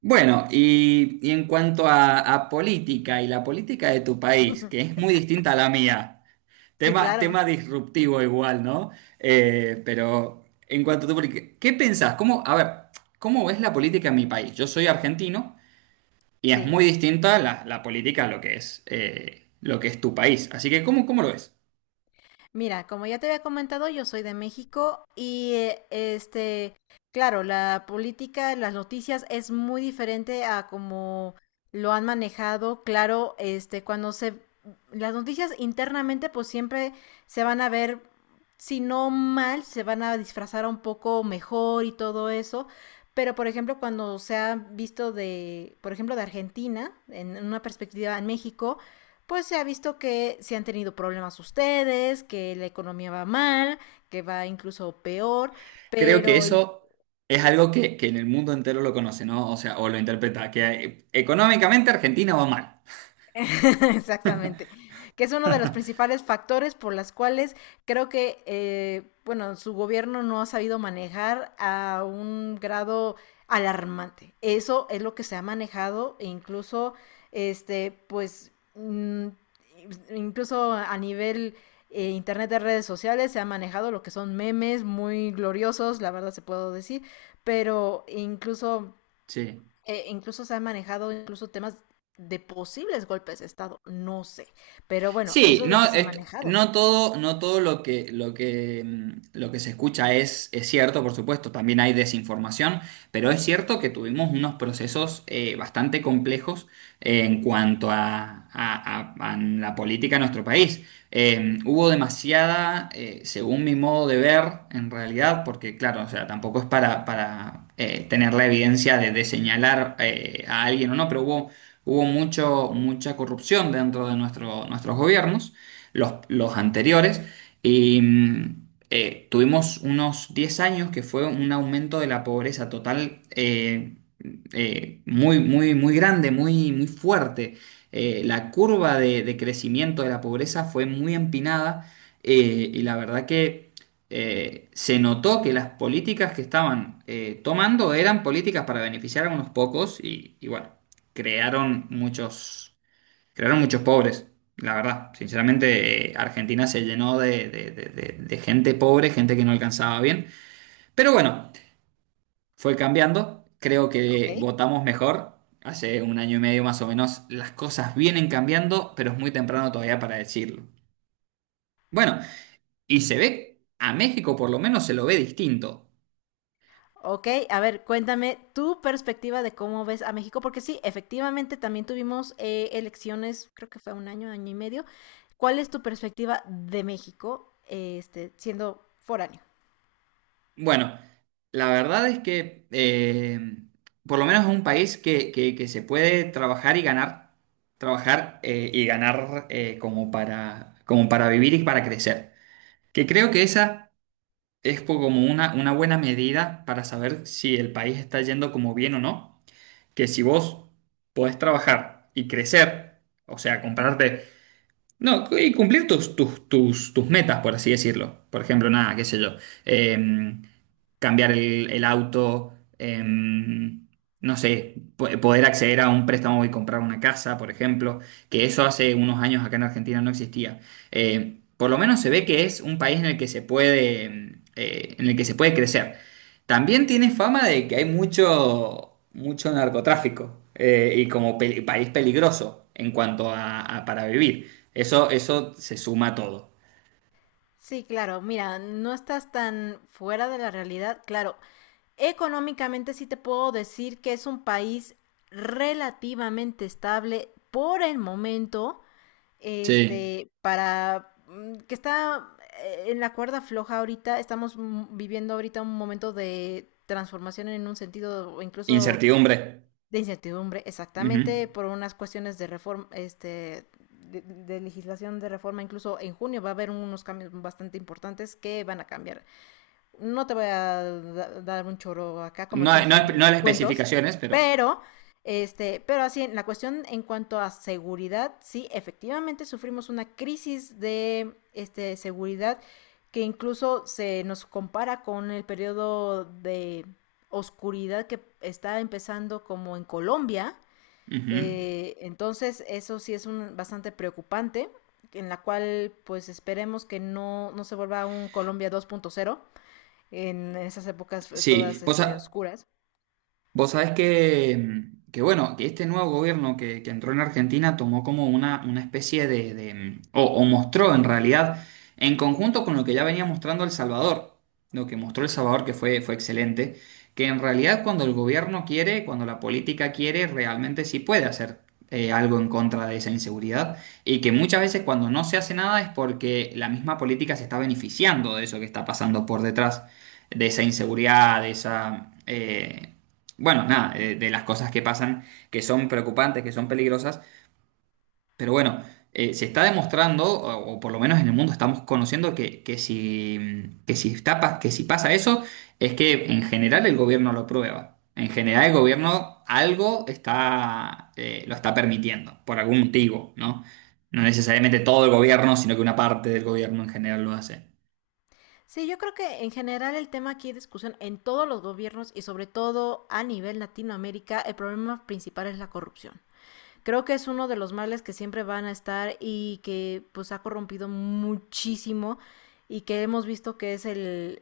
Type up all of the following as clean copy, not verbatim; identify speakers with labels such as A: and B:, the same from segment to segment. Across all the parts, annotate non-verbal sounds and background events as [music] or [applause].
A: Bueno, y en cuanto a política y la política de tu país, que es muy distinta a la mía,
B: Sí,
A: tema,
B: claro,
A: tema disruptivo igual, ¿no? Pero en cuanto a tu política, ¿qué pensás? A ver, ¿cómo, ves la política en mi país? Yo soy argentino y es
B: sí.
A: muy distinta la política a lo que es tu país. Así que, ¿cómo lo ves?
B: Mira, como ya te había comentado, yo soy de México y claro, la política, las noticias es muy diferente a como lo han manejado. Claro, cuando se, las noticias internamente, pues siempre se van a ver, si no mal, se van a disfrazar un poco mejor y todo eso. Pero, por ejemplo, cuando se ha visto de, por ejemplo, de Argentina, en una perspectiva en México, pues se ha visto que se han tenido problemas ustedes, que la economía va mal, que va incluso peor,
A: Creo que
B: pero
A: eso es algo que en el mundo entero lo conoce, ¿no? O sea, o lo interpreta, que económicamente Argentina va mal.
B: [laughs] exactamente. Que es uno de los principales factores por las cuales creo que, bueno, su gobierno no ha sabido manejar a un grado alarmante. Eso es lo que se ha manejado e incluso, este, pues, mm, incluso a nivel internet de redes sociales se ha manejado lo que son memes muy gloriosos, la verdad se puedo decir, pero incluso
A: Sí.
B: se han manejado incluso temas de posibles golpes de Estado, no sé. Pero bueno,
A: Sí,
B: eso es lo que
A: no,
B: se ha manejado,
A: no todo lo que se escucha es cierto, por supuesto, también hay desinformación, pero es cierto que tuvimos unos procesos bastante complejos en cuanto a la política de nuestro país. Hubo demasiada, según mi modo de ver, en realidad, porque claro, o sea, tampoco es para tener la evidencia de señalar a alguien o no, pero hubo mucho, mucha corrupción dentro de nuestros gobiernos, los anteriores, y tuvimos unos 10 años que fue un aumento de la pobreza total muy, muy, muy grande, muy, muy fuerte. La curva de crecimiento de la pobreza fue muy empinada y la verdad que se notó que las políticas que estaban tomando eran políticas para beneficiar a unos pocos y bueno, crearon muchos, crearon muchos pobres, la verdad. Sinceramente, Argentina se llenó de gente pobre, gente que no alcanzaba bien. Pero bueno, fue cambiando. Creo
B: ¿ok?
A: que votamos mejor. Hace un año y medio más o menos las cosas vienen cambiando, pero es muy temprano todavía para decirlo. Bueno, y se ve, a México por lo menos se lo ve distinto.
B: Ok, a ver, cuéntame tu perspectiva de cómo ves a México, porque sí, efectivamente también tuvimos elecciones, creo que fue un año, año y medio. ¿Cuál es tu perspectiva de México, siendo foráneo?
A: Bueno, la verdad es que por lo menos es un país que se puede trabajar y ganar como para vivir y para crecer. Que creo que esa es como una buena medida para saber si el país está yendo como bien o no. Que si vos podés trabajar y crecer, o sea, comprarte. No, y cumplir tus metas, por así decirlo. Por ejemplo, nada, qué sé yo. em, cambiar el, auto, em, no sé, poder acceder a un préstamo y comprar una casa, por ejemplo, que eso hace unos años acá en Argentina no existía. Por lo menos se ve que es un país en el que se puede crecer. También tiene fama de que hay mucho, mucho narcotráfico y como país peligroso en cuanto a para vivir. Eso se suma a todo.
B: Sí, claro, mira, no estás tan fuera de la realidad, claro, económicamente sí te puedo decir que es un país relativamente estable por el momento,
A: Sí.
B: que está en la cuerda floja ahorita, estamos viviendo ahorita un momento de transformación en un sentido o incluso
A: Incertidumbre.
B: de incertidumbre,
A: Ujú.
B: exactamente por unas cuestiones de reforma, de legislación de reforma, incluso en junio va a haber unos cambios bastante importantes que van a cambiar, no te voy a da- dar un choro acá, como
A: No, hay-
B: decimos,
A: no, hay-
B: un
A: no hay las
B: cuentos,
A: especificaciones, pero.
B: pero, pero así, en la cuestión en cuanto a seguridad, sí, efectivamente sufrimos una crisis de, seguridad que incluso se nos compara con el periodo de oscuridad que está empezando como en Colombia.
A: Ujú.
B: Entonces, eso sí es un, bastante preocupante, en la cual pues esperemos que no se vuelva un Colombia 2.0. En esas épocas fue
A: Sí,
B: todas
A: pues
B: este, oscuras.
A: vos sabés que, bueno, que este nuevo gobierno que entró en Argentina tomó como una, especie o mostró en realidad, en conjunto con lo que ya venía mostrando El Salvador, lo que mostró El Salvador que fue excelente, que en realidad cuando el gobierno quiere, cuando la política quiere, realmente sí puede hacer algo en contra de esa inseguridad y que muchas veces cuando no se hace nada es porque la misma política se está beneficiando de eso que está pasando por detrás de esa inseguridad, de esa, bueno, nada, de las cosas que pasan que son preocupantes, que son peligrosas, pero bueno, se está demostrando, o por lo menos en el mundo estamos conociendo que si pasa eso, es que en general el gobierno lo prueba. En general el gobierno algo está, lo está permitiendo, por algún motivo, ¿no? No necesariamente todo el gobierno, sino que una parte del gobierno en general lo hace.
B: Sí, yo creo que en general el tema aquí de discusión en todos los gobiernos y sobre todo a nivel Latinoamérica, el problema principal es la corrupción. Creo que es uno de los males que siempre van a estar y que pues ha corrompido muchísimo y que hemos visto que es el,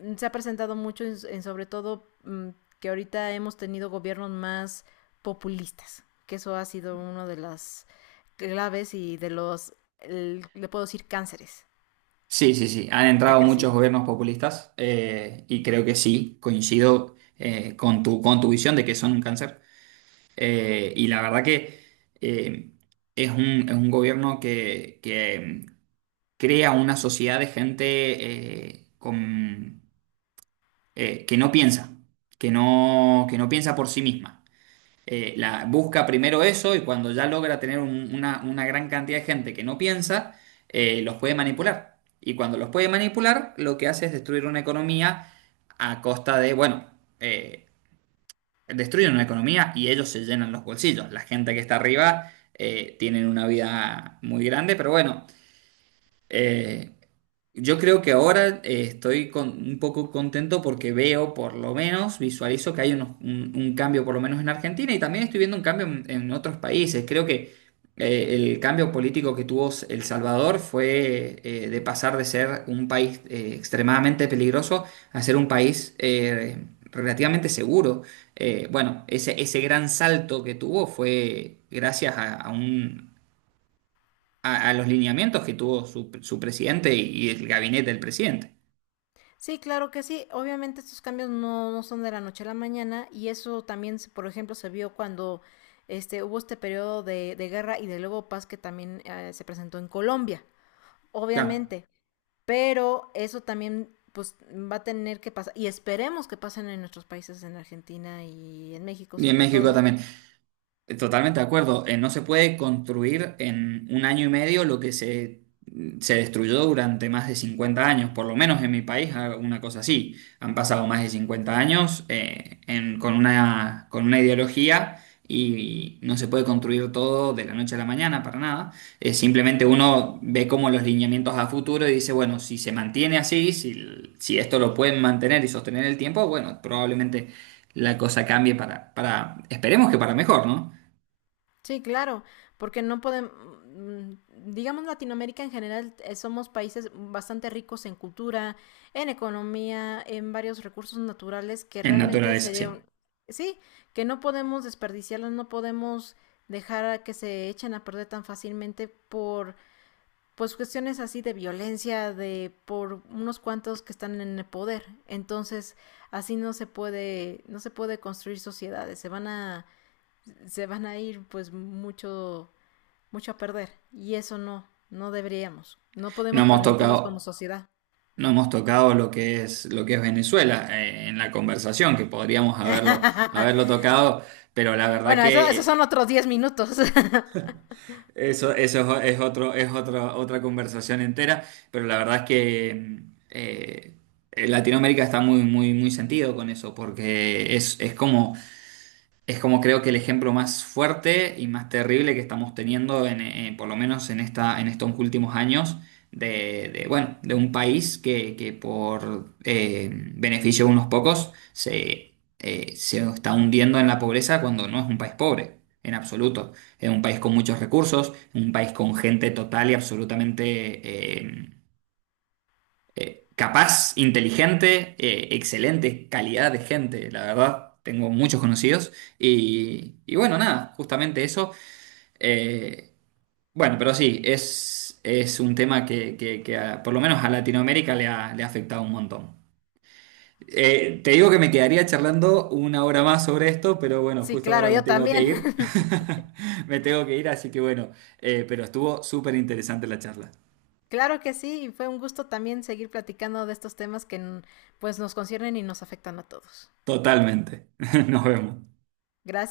B: se ha presentado mucho en sobre todo que ahorita hemos tenido gobiernos más populistas, que eso ha sido uno de las claves y le puedo decir, cánceres
A: Sí, sí, sí. Han
B: que ha
A: entrado muchos
B: crecido.
A: gobiernos populistas y creo que sí, coincido con tu visión de que son un cáncer. Y la verdad que eh, es un gobierno que mm, crea una sociedad de gente que no piensa, que no piensa por sí misma la, busca primero eso y cuando ya logra tener una gran cantidad de gente que no piensa, los puede manipular. Y cuando los puede manipular, lo que hace es destruir una economía a costa de, bueno, eh, destruyen una economía y ellos se llenan los bolsillos. La gente que está arriba tienen una vida muy grande, pero bueno, eh, yo creo que ahora estoy con, un poco contento porque veo, por lo menos, visualizo que hay un cambio, por lo menos en Argentina, y también estoy viendo un cambio en otros países. Creo que el cambio político que tuvo El Salvador fue de pasar de ser un país extremadamente peligroso a ser un país relativamente seguro. Bueno, ese gran salto que tuvo fue gracias a los lineamientos que tuvo su presidente y el gabinete del presidente.
B: Sí, claro que sí. Obviamente estos cambios no son de la noche a la mañana y eso también, por ejemplo, se vio cuando hubo este periodo de guerra y de luego paz que también se presentó en Colombia.
A: Claro.
B: Obviamente, pero eso también pues va a tener que pasar, y esperemos que pasen en nuestros países, en Argentina y en México
A: Y en
B: sobre
A: México
B: todo.
A: también. Totalmente de acuerdo. No se puede construir en un año y medio lo que se destruyó durante más de 50 años, por lo menos en mi país, ah, una cosa así. Han pasado más de 50 años con una ideología y no se puede construir todo de la noche a la mañana para nada. Simplemente uno ve como los lineamientos a futuro y dice, bueno, si se mantiene así, si esto lo pueden mantener y sostener el tiempo, bueno, probablemente la cosa cambie para, esperemos que para mejor, ¿no?
B: Sí, claro, porque no podemos, digamos Latinoamérica en general, somos países bastante ricos en cultura, en economía, en varios recursos naturales que
A: En
B: realmente
A: naturaleza,
B: sería un,
A: sí.
B: sí, que no podemos desperdiciarlos, no podemos dejar a que se echen a perder tan fácilmente por pues cuestiones así de violencia de por unos cuantos que están en el poder. Entonces, así no se puede construir sociedades, se van a ir pues mucho a perder y eso no deberíamos. No
A: No
B: podemos
A: hemos
B: permitirnos como
A: tocado,
B: sociedad.
A: no hemos tocado lo que es Venezuela en la conversación, que podríamos haberlo,
B: [laughs]
A: tocado, pero la verdad
B: Bueno, eso,
A: que
B: esos son otros 10 minutos. [laughs]
A: eso es otra conversación entera, pero la verdad es que Latinoamérica está muy, muy, muy sentido con eso, porque es como creo que el ejemplo más fuerte y más terrible que estamos teniendo, por lo menos en estos últimos años, bueno, de un país que por beneficio de unos pocos se está hundiendo en la pobreza cuando no es un país pobre, en absoluto. Es un país con muchos recursos, un país con gente total y absolutamente capaz, inteligente, excelente calidad de gente, la verdad. Tengo muchos conocidos y bueno, nada, justamente eso. Eh, bueno, pero sí, es un tema que por lo menos a Latinoamérica le ha afectado un montón. Te digo que me quedaría charlando una hora más sobre esto, pero bueno,
B: Sí,
A: justo
B: claro,
A: ahora me
B: yo
A: tengo que
B: también.
A: ir.
B: [laughs]
A: [laughs] Me tengo que ir, así que bueno, pero estuvo súper interesante la charla.
B: Claro que sí, y fue un gusto también seguir platicando de estos temas que pues nos conciernen y nos afectan a todos.
A: Totalmente. [laughs] Nos vemos.
B: Gracias.